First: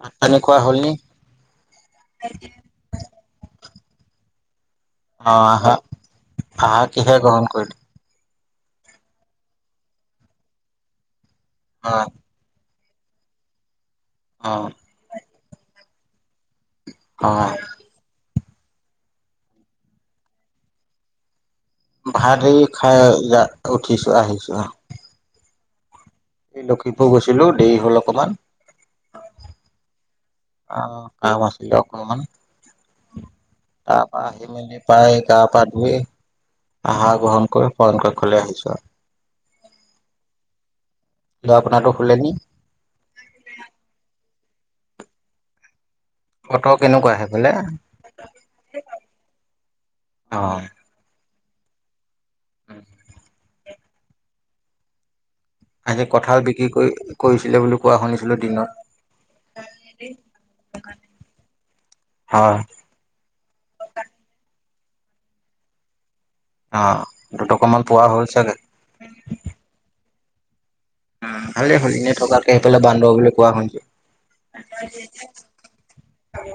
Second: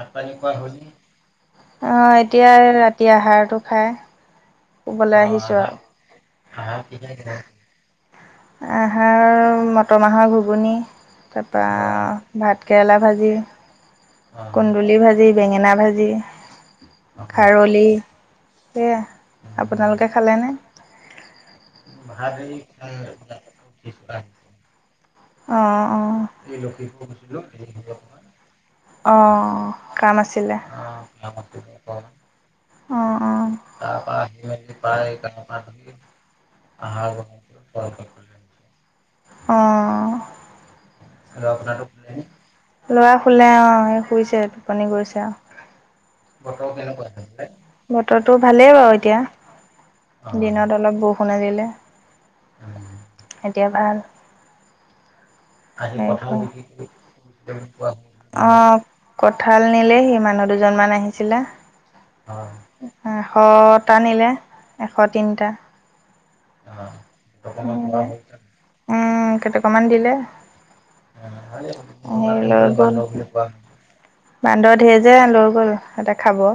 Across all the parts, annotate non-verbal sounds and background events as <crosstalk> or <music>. ভাত অ' পানী খোৱা হ'ল নি? এতিয়া ৰাতি আহাৰটো খাই শুবলৈ অ' আহিছোঁ আৰু আহা আহাক কিহে গ্ৰহণ কৰিলে। আহাৰ মটৰ মাহৰ ঘুগুনি তাৰপা অ ভাত কেৰেলা ভাজি, অ কুন্দুলি ভাজি, বেঙেনা ভাজি। অ খাৰলি সেয়া আপোনালোকে খালেনে ভাত এই খাই যা উঠিছো আহিছো অ' এই লখিমপুৰ অ' গৈছিলো দেৰি হ'ল অ' অকমান কাম আছে অ' কাম আছিল অকমানমান অঁ অঁ তাৰ পৰা আহি মেলি পায় গা পা ধুই আহাৰ গ্ৰহণ কৰি শৰন কক্ষলৈ আহিছো আৰু আহ ল'ৰা আপোনাৰটো শুলে নি? ল'ৰা খোলে অ' শুইছে। টোপনি কৰিছে আৰু বতৰ কেনেকুৱা সেইফালে? বতৰটো ভালেই বাৰু এতিয়া অ দিনত অলপ বৰষুণে দিলে। এয়ে ভাল আজি কঁঠাল বিক্ৰী কৰি কৰিছিলে বুলি কোৱা শুনিছিলো দিনত। অ' কঠাল নিলেহি মানুহ দুজন মান আহিছিলা। হয় এশটা নিলে এশ তিনিটা। অ' দুটাকা অকমান পোৱা হ'ল চাগে। উম। কেটকা মান দি হেৰি ভালেই হ'ল এনেই থকাতকে সেইফালে বান্দৰ বুলি কোৱা শুনিছো। বান্দৰ ধঢে যে লৈ গ'ল এটা খাব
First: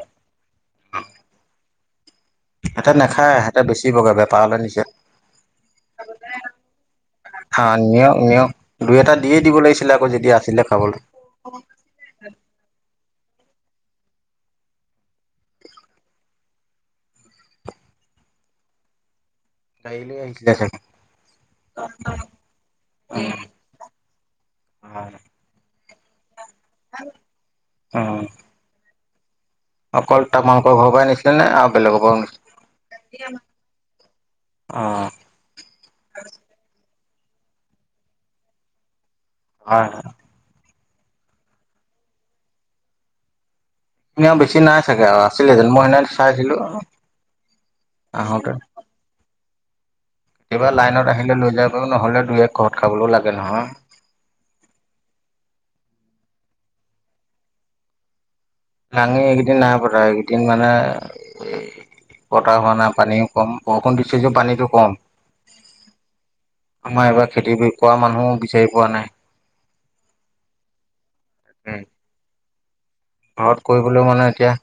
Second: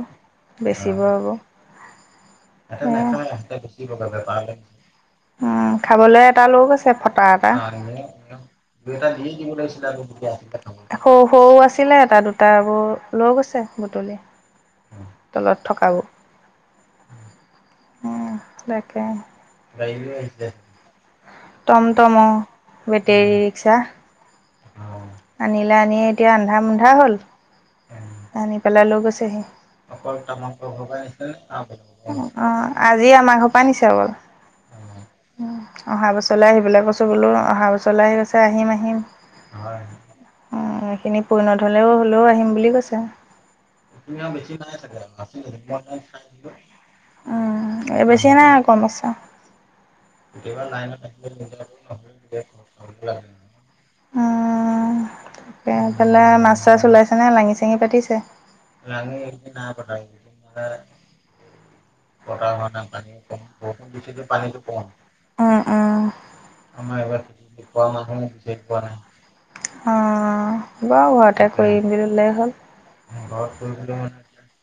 বেচিব অক সিহঁতে নাখায় সিহঁতে বেছি বগে বেপাৰলৈ নিছে ম খাবলে এটা লৈ গৈছে ফটা এটা খা নিয়ক নিয়ক দুই দুই এটা দি দিয়ে দিব লাগছিল লাগিছিলে আকৌ যেতিয়া আছিলে খাবলৈ সৰু সৰু আছিলে। এটা দুটা আকৌ লগ ছে বুটলি তলত থকাবোৰ উম, তাকে কাইল আহিছিলিলে চাগে। টম টম উম বেটৰী ৰিক্সা আনে আ এতিয়া অন্ধা মুন্ধা হ'ল আনি পেলাই লৈ গৈছেহি। অ' অকল তোমালোকৰ ঘৰৰ পৰাই নিছিলে নে আৰু বেলেগৰ পৰাও নিছিলে আজি আমাৰ ঘৰ পৰা নিছে অকল অ অহা বছৰলৈ আহিবলৈ কছোং বোলো অহা বছৰলৈ আহি কৈছে আহিম আহিম। হয়, হয়। সেইখিনি পৰিণত হ'লেও হ'লেও আহিম বুলি কৈছে। বেছি নাই চাগে আৰু আছিলেনো মই এনে চাইছিলো আৰু বেছি নাই কম আস কেতিয়াবা লাইনত আহিলে লৈ যাব নহলে দুই এক ঘৰত খাবলৈও লাগে নহয়। তাকে এইফালে মাছ চাছ ওলাইছে নে লাঙি চাঙি পাতিছে। লাঙি এইকেইদিন নাই পতা এইকেইদিন মানে পতা হোৱা নাই পানীও কম বৰষুণ দৃশ যে পানীতটো কম উম উম আমাৰ এইবাৰ খেতি কৰা মানুহো বিচাৰি পোৱা নাই। অঁ বাৰু ঘৰতে কৰিম বুলি লোই হ'ল ঘত কৰিবলৈ মানে এতিয়া,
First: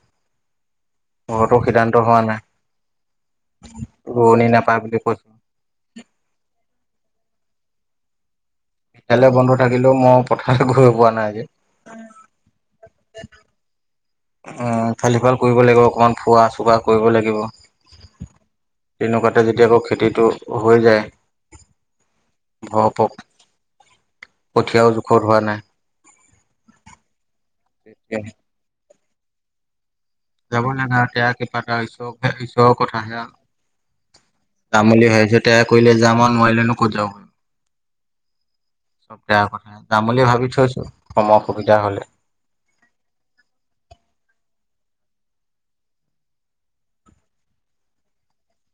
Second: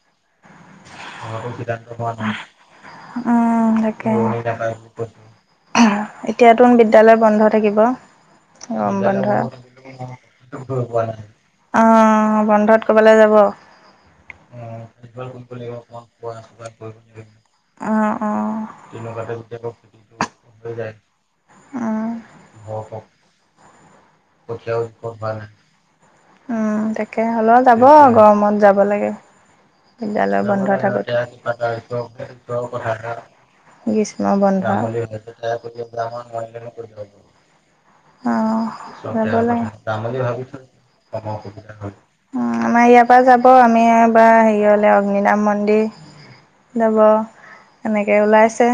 ঘৰতো সিদ্ধান্ত হোৱা নাই! উম, তাকে ৰোৱনী নাপায় বুলি কৈছে। এতিয়াতো বিদ্যালয়ৰ বন্ধ থাকিব, গৰম বন্ধ বিদ্যালয় থাকিলেও মই পথাৰ গৈ পোৱা নাই যে আহ বন্ধত কবালৈ যাব। উম, কালি পৰা কৰিব লাগিব অকনমান ফোৱা চোৱা কৰিব লাগিব। অ তেনেকুৱাতে যেতিয়া আকৌ খেতিতটো হৈ যায়। উম। ঘৰৰভক কঠীয়াও জোখৰ হোৱা নাই। উম, তাকে হ'লেও যাব গৰমত যাব লাগে বিদ্যালয় যাব বন্ধ লাগে থাকে। আৰু তেয়া কিবা এটা ঈশ্বৰ ঈশ্বৰৰ কথাহে আৰু গ্ৰীষ্ম বন্ধ্ৰ <inaudible> যাম বুলি ভাবিছো তেয়া কৰিলে যাম আৰু নোৱাৰিলেনো ক'ত যাব পাৰিম চব তেয়া কথা যাম বুলি ভাবি ভাবিছো থৈছো ক সময় অসুবিধা সুবিধা হলে আমাৰ ইয়াৰ পৰা যাব আমি এবাৰ হেৰি হলে অগ্ন নাম মন্দিৰ যাব এনেকে ওলাইছে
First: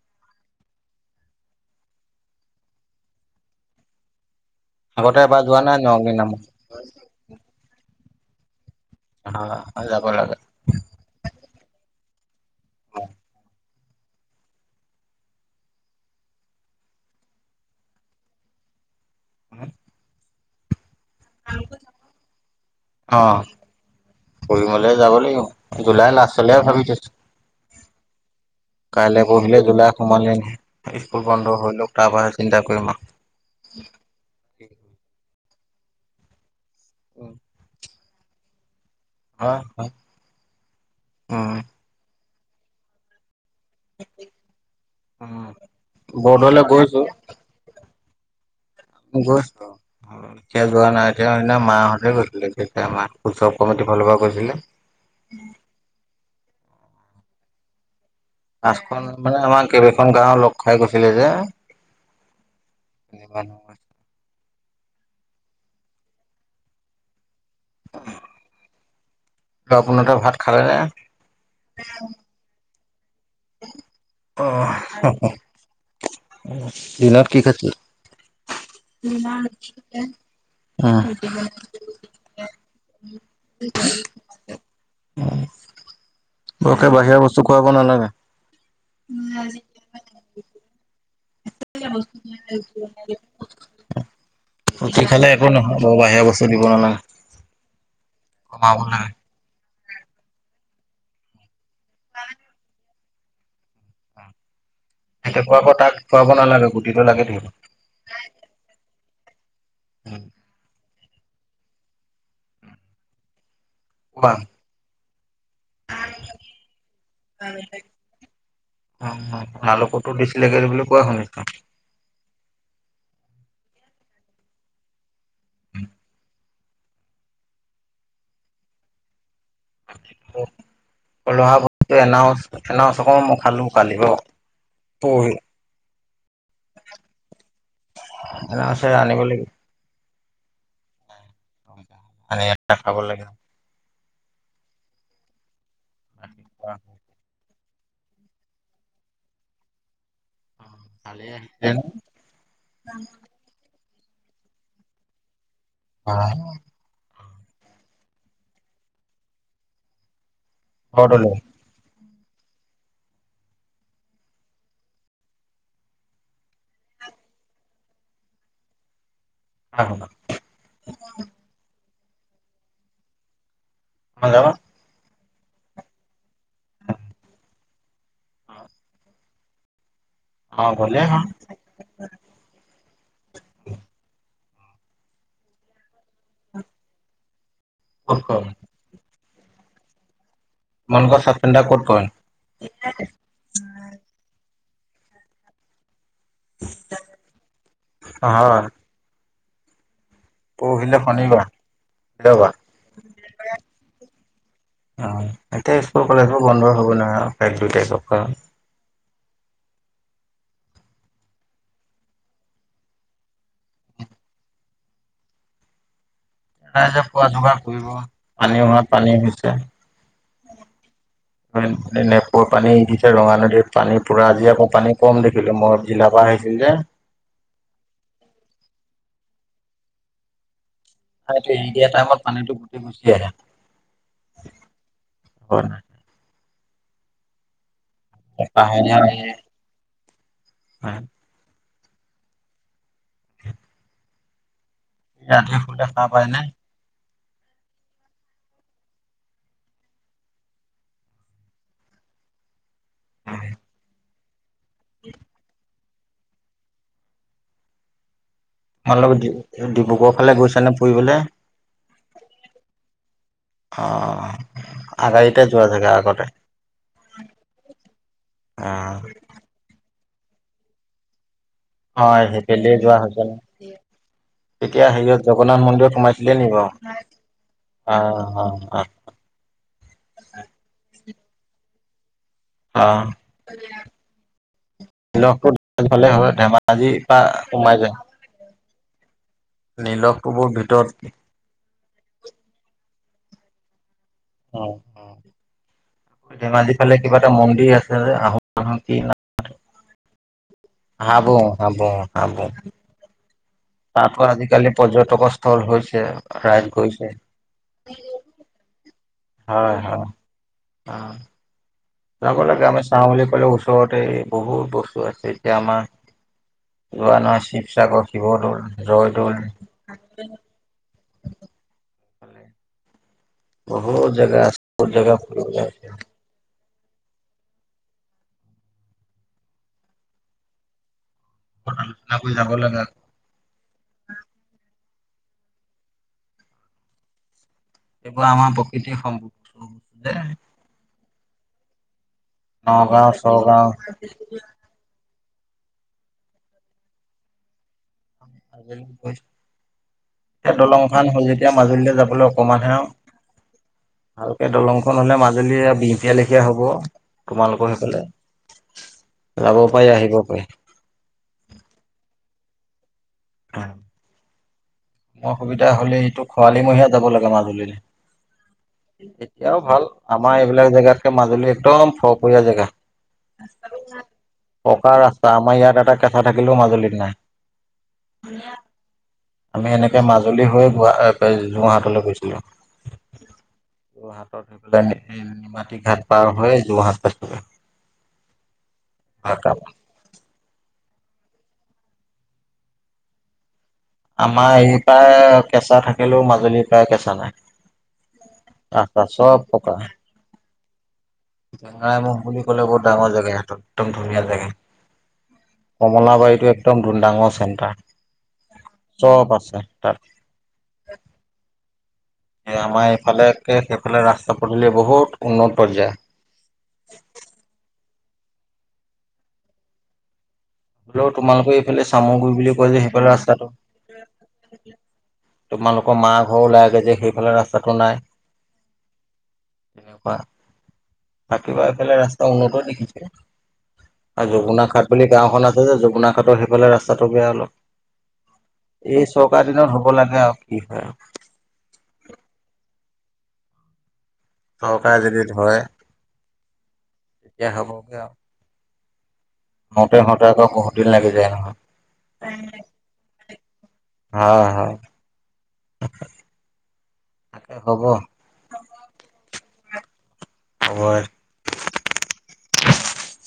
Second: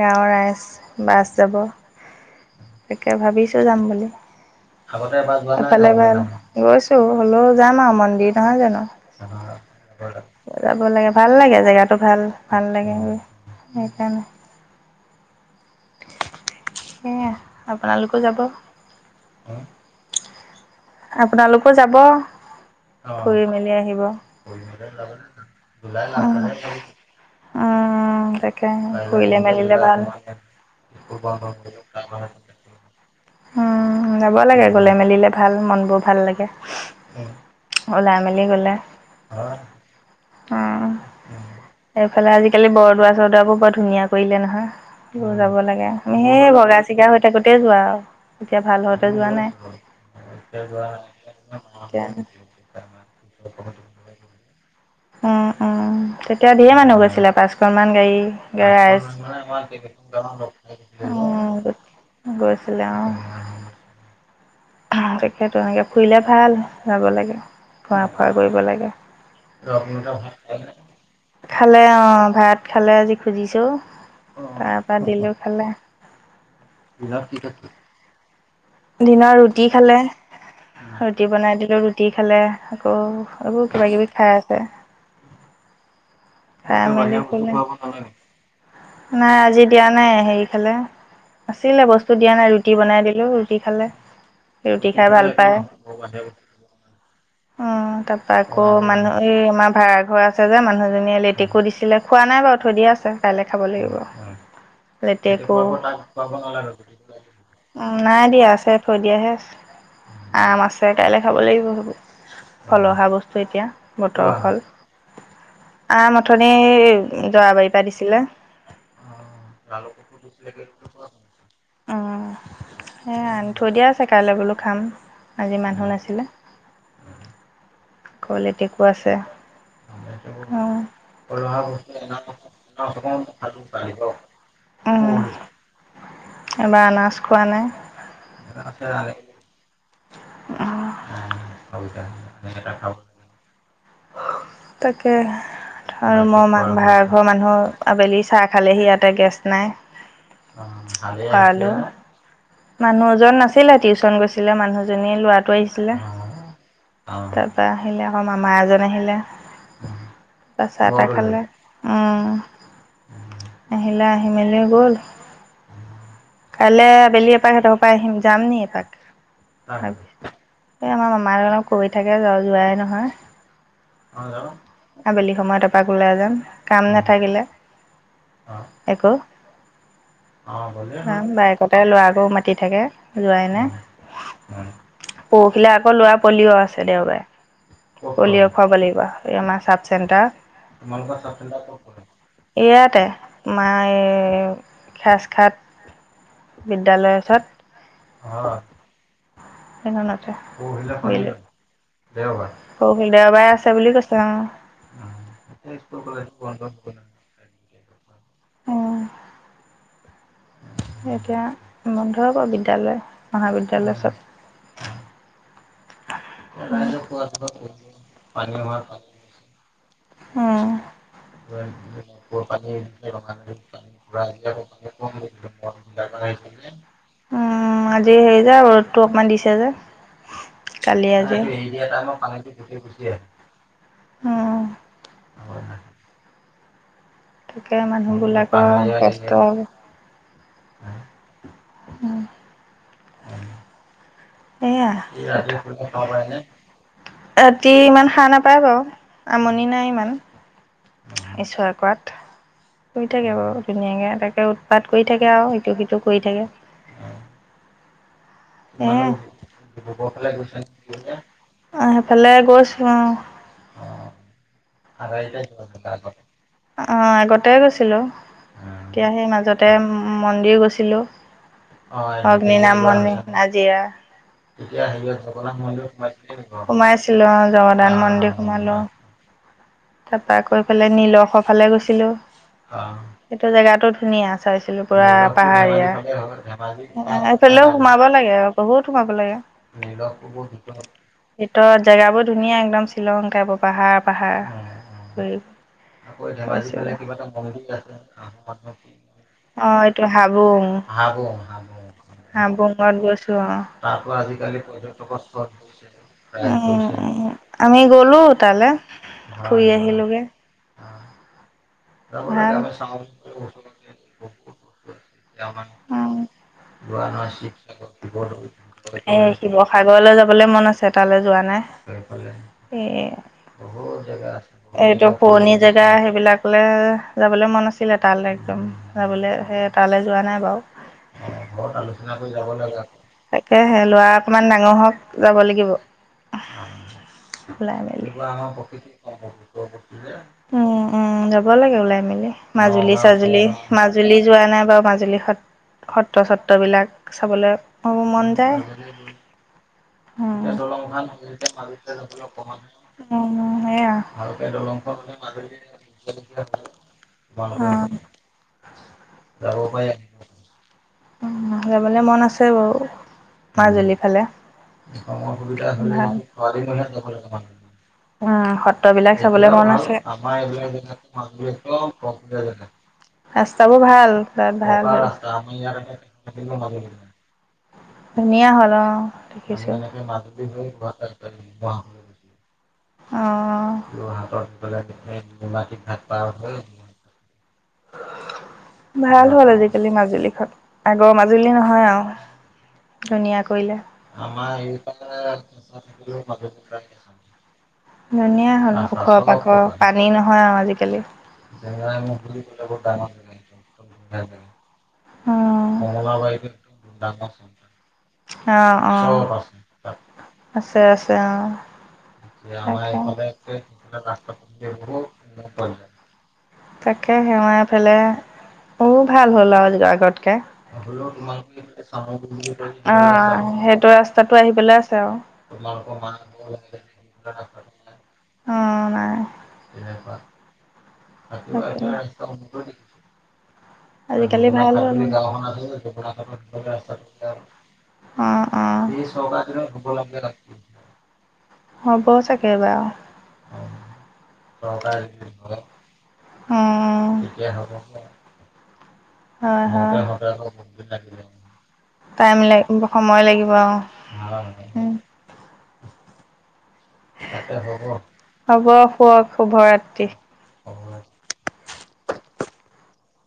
গাঁওৰ ৰাইজ বাছ যাব। তাকে ভাবিছোঁ যাম বুলি। আগতে এবাৰ যোৱা নাই নগ্নি নামত <unintelligible> গৈছো হলেও যাম আও মন্দিৰ নহয় জানো হয় যাব লাগে যাব লাগে ভাল লাগে জেগাত টো ভাল লাগে সেইকাৰণে সেয়া আপোনালোকো যাব আপোনালোকো যাব অ ফুৰি মেলি আহিব অ ফুৰিবলৈ যাব লাগিব জুলাই লাষ্টলৈ ভাবি থৈছো অ কাইলৈ ফুলিলে পৰহিলে মেলিলে জুলাই ভাল সোমালে নহয় স্কুল বন্ধ হৈ লওক তাৰ পৰা চিন্তা কৰিম আৰু উম যাব লাগে গলে মেলিলে ভাল মন বোৰ ভাল লাগে উম ওলাই মেলি গ'লে আহ উম ইফালে আজিকালি বৰদোৱা চৰদোৱো বো বৰ ধুনীয়া কৰিলে নহয় সেইবোৰ উম যাব লাগে আমি সেই বৰদোৱালৈ বগা গৈছো চিগা হৈ থাকোতে যোৱা আও আৰতে যোৱা নাই গৈছো এতিয়া যোৱা নাই এতিয়া সেইদিনা মাহঁতে গৈছিলে তেতিয়া মাহ উৎসৱ কমিটিৰ ফালৰ পৰা এতিয়া গৈছিলে উম এতিয়া ধেৰ মানুহ গৈছিলে পচশনমান গাড়ী পাঁচখন মানে আমাৰ কেইবাখন গাঁও লগ খাই গেৰাইছ গৈছিলে যে অহ গৈছিলে অ তাকেতো এনেকে ফুৰিলে ভাল যাব লাগে খোৱা ফোৱা কৰিব লাগে আপোনাৰ তাত ভাত খালে নে খালে অ ভাত খালে আজি খুজিছোঁ তাৰ পৰা দিলোঁ খালে উম, দিনত কি খাইছিলি? দিনৰ ৰুটি খালে। ৰুটি বনাই দিলোঁ ৰুটি খালে, আকৌ এইবোৰ কিবা কিবি খাই আছে। বৰকে বাহিৰা বস্তু খুৱাব নালাগে <unintelligible> নাই আজি দিয়া নাই হেৰি খালে, আছিলে বস্তু দিয়া নাই ৰুটি বনাই দিলোঁ। টি খালে, ৰুটি খাই ভাল খালে একো পায়, নহয় বাৰু বাহিৰা বস্তু দিব নালাগে উম, তা আকৌ কমাব লাগে মানুহ এই আমাৰ ভাড়াৰ ঘৰ আছে যে। মানুহজনীয়ে লেটেকু দিছিলে খোৱা নাই বাৰু থৈ দিয়া আছে কাইলৈ খাব লাগিব। লেটেকু তেনেকুৱা আকৌ তাক <unintelligible> খুৱাব নালাগে গুটিটো লাগে থাকিব উম, নাই দিয়া আছে থৈ দিয়াহে আছে, আম আছে। কাইলে খাব লাগিব সেইবোৰ, ফল অহা বস্তু এতিয়া বতৰ কোৱা হল। আম অথনি, যাৰাবাৰীৰ পৰা দিছিলে। অ', ভাল <unintelligible> দিছিলে বুলি কোৱা শুনিছোঁ। এ আনি থৈ দিয়া আছে কাইলে বোলো খাম, আজি মানুহ নাছিলে। কল লেটেকু আছে। <unintelligible> অ' পলহা বস্তু <unintelligible> খালোঁ কালি বাউ। উম, আমাৰ আনাৰস খোৱা নাই। আনাৰসে আনিব লাগিব। <unintelligible> আনি এটা খাব লাগে তাকে, আৰু মই-মা ভাড়াঘৰৰ মানুহ আবেলি চাহ খালেহি ইয়াতে গেছ নাই, কালি <unintelligible> আহিলে খালোঁ। মানুহ এজন নাছিলে টিউচন গৈছিলে মানুহজনী ল'ৰাটো আহিছ অ। তাৰপা আহিলে আকৌ মামা এজন আহিলে। তাৰ পৰা চাহ টা ঘৰটোলৈ খালে উম। আহিলে আহি মেলি গ'ল। কাইলৈ আবেলি সঁতৰ পৰাই আহিম যাম নি এপাক আমাৰ মামা কব <unintelligible> থাকে যাওঁ যোৱাই নহয় নাযাবা? আবেলি সময়ত এপাক ওলাই যাম কাম নাথাকিলে একো। অ' গ'লেই হ'ল। বাইকতে লৰাতো মাতি থাকে যোৱাই নাই পৰখিলে আকৌ লোৱা পলিঅ' আছে দেওবাৰে ক'ত কৰে? পলিঅ' খুৱাব লাগিব। এই আমাৰ চাব চেণ্টাৰ। তোমালোকৰ চাব চেণ্টাৰ ক'ত পৰে ইয়াতে আমা এ হাজ খাট বিদ্যালয়ৰ ওচৰত সেই খনত। পঢহিলে শনিবাৰ। দেওবাৰ দেওবাৰে আছে বুলি কৈছে উম। অ এতিয়া স্কুল কলেজ বোৰ বন্ধ হ'ব নহয় এক দুই তাৰিখৰ পৰা। উম। এতিয়া বন্ধ হব বিদ্যালয় মহাবিদ্যালয় চব। উ <unintelligible> ৰাইজ পানী যোগাৰ কৰিব পানী হোৱাত পানী হৈছে উম। নেপৰ পানী দিছে ৰঙা নদীৰত পানী পুৰা আজি আকৌ পানী কম দেখিলো মই জিলা ছিল যে উম আজি হেৰি যে ৰদটো অকমান দিছে যে কালি ন আজি অ এৰিদিয়া টাইমত পানীতটো গোটেই গুছি আহে উম হয় তাকে মানুহবিলাকৰ কষ্ট হয় উম এয়া ৰাতি শুলে সাৰ পায় নে ৰাতি ইমান হাৰ নাপায় বাৰু আমনি নাই ইমান ঈশ্বৰে কৰাত শুই থাকে বাৰু ধুনীয়াকে তাকে উৎপাত কৰি থাকে আৰু ইিটো সিটো কৰি থাকে তোমালোক ডিব্ৰুগড় উলে ফালে গছ গৈছা নে ফুৰিবলে আহফালে গছ অ অ' আগাৰীতে যোৱা জেগা আগতে অ' আগতে গৈছিলো, অ এতিয়া সেই মাজতে মন্দিৰ গৈছিলো। অ সেইফালে অগ্নিনাভ যোৱা মন্দিৰ হৈছে ন নাজিৰা। তেতিয়া হেৰিয়ত জগন্নাথ মন্দিৰত সোমাইছিলে নি বাৰু সোমাইছিলো অ অ জগন্নাথ মন্দিৰ অ সোমালো অ তাৰপা কৈ ফালে নীলসৰ ফালে গৈছিলো অ সেইটো জেগাতটো ধুনীয়া চাইছিলো পুৰা নিলখটো পাহাৰীয়া ভালে হয় ধেমাজি পৰা হেফালেও সোমাই যায় সোমাব লাগে বহুত লাগে নিলখটো বৰ ভিতৰত শ্বিলংকাব পাহাৰ পাহাৰ কৰি। ধেমাজি ফালে কিবা এটা মন্দিৰ আছে যে আহো আহো কি নাম অ' হাবুং হাবুং হাবুং এইটো <unintelligible> তাৰ পৰা তাতো আজিকালি পৰ্যটকৰ চ্বৰত স্থল হৈছে গৈছে। উম, ৰাইজ গৈছে উম আমি গ'লো তালে। ফুই হয় হয় আহিলোগে অ যাব লাগে আমি চাওঁ বুলি ক'লে ওচৰতে বহুত বস্তু আছে এতিয়া আমাৰ যোৱা নহয় শিৱসাগৰ শিৱদৌল এ জয়দৌল শিৱসাগৰলৈ যাবলে মন আছে তালৈ যোৱা নাই এ বহুত জেগা আছে বহুত এইটো জেগা পুৰণি ফুৰিবলৈ আছে জেগা সেইবিলাক তলে যাবলৈ মন আছিলে তালৈ একদম যাবলৈ সেই তালৈ যোৱা নাই বাৰু। ঘৰত আলোচনা কৰি যাব লাগে, তাকেহে ল'ৰা অকমান ডাঙৰ হওঁক। যাব লাগিব। ওলাই মেলি এইবোৰ আমাৰ প্ৰকৃতিৰ সম্পদ যে উম, উম। যাব লাগে, ওলাই মেলি মাজুলী নগাঁও চাজুলী চগাঁও মাজুলী যোৱা নাই বাৰু মাজুলী সত সত্ৰ চত্ৰবিলাক চাবলৈ। মোৰ মন যায়। <unintelligible> এতিয়া দলং খন হ'ল যেতিয়া মাজুলীলৈ যাবলৈ অকমানহে আৰু উম, সেয়া ভালকে দলং হ'লে মাজুলী বিষ এতিয়া লেখিয় হ'ব উম, তোমালোকৰ সকলে যাব পাৰি আহিব পাৰি যাবলে মন আছে বাৰু মাজুলীৰ ফালে সময় সুবিধা হ'লে খৰালি মহিয়ান যাব লাগে। উম, সত্ৰবিলাক চাবলে এতিয়াও মন ভাল আছে। আমাৰ এইবিলাক জেগাতকে মাজুলী একদম ফৰপৰীয়া জেগা ৰাস্তাবোৰ ভাল ভাল পকা ৰাস্তা আমাৰ ইয়াত এটা কেঁচা থাকিলেও মাজুলীত নাই ধুনীয়া হ'ল অ'। আমি এনেকে মাজুলী হৈ গ যোৰহাটলৈ গৈছিলো। অঁ যোৰহাটত সেইফাইলে এই নিমাতী ঘাট পাৰ হৈ যোৰহাটা প্ৰায় চোগে ভাল হ'ল আজিকালি মাজুলীখনত আগৰ মাজুলী নহয় আৰু ধুনীয়া কৰিলে। আমাৰ এৰি পৰা কেঁচা থাকিলেও মাজুলীৰ পৰা কেঁচা নাই। ধুনীয়া হ'ল ৰাস্তা পখ চব পাকৰ পানী নহয় আৰু আজিকালি। টৈঙৰামহ বুলি ক'লে বহুত ডাঙৰ জেগা স একদম ধুনীয়া জেগা কমলাবাৰীটো একদম ডুনডাঙৰ চেণ্টাৰ। আহ অ' চব আছে অ' তাত। আছে আছে আহ সেই আমাৰ ইফালে কে সেইফালে ৰাস্তা পদূলি বহুত উন্নত পৰ্যায়। তাকে সেৱাই পেলাই অ' বহুত ভাল হ'ল আৰু আগতকে। হ'লেও তোমালোকৰ এইফালে চামগুৰি বুলি কয় যে অ, সেইফালে ৰাস্তাটো সেইটো ৰাস্তাতটো আহি পেলাই আছে আৰু তোমালোকৰ মা ঘৰ ওলাই আগে যে সেইফালে ৰাস্তাটো নাই। অ' নাই। থাকিবাফালে ৰাস্তা উন্নত দেখিছিল আৰু আজিকালি যমুনা ভাল ঘাট হ'ল। বুলি গাঁওখন আছে। যে যমুনা ঘাটৰ সেইফালে ৰাস্তাটো বেয়া অ অ। অলপ। এই চৌকাৰ দিনত হ'ব লাগে আৰু কি হয় হ'ব আৰু চাগে এইবাৰ চৰকাৰে যদি ধৰে উম। তেতিয়া হ'বগে আৰু। হয়, হওঁতে হওঁতে হয়। আকৌ বহুত দিন লাগি যায় নহয়। টাইম লাগ সময় লাগিব আৰু হয় হয় উম। তাকে হ'ব, হ'ব শুক শুভ ৰাতি। <unintelligible>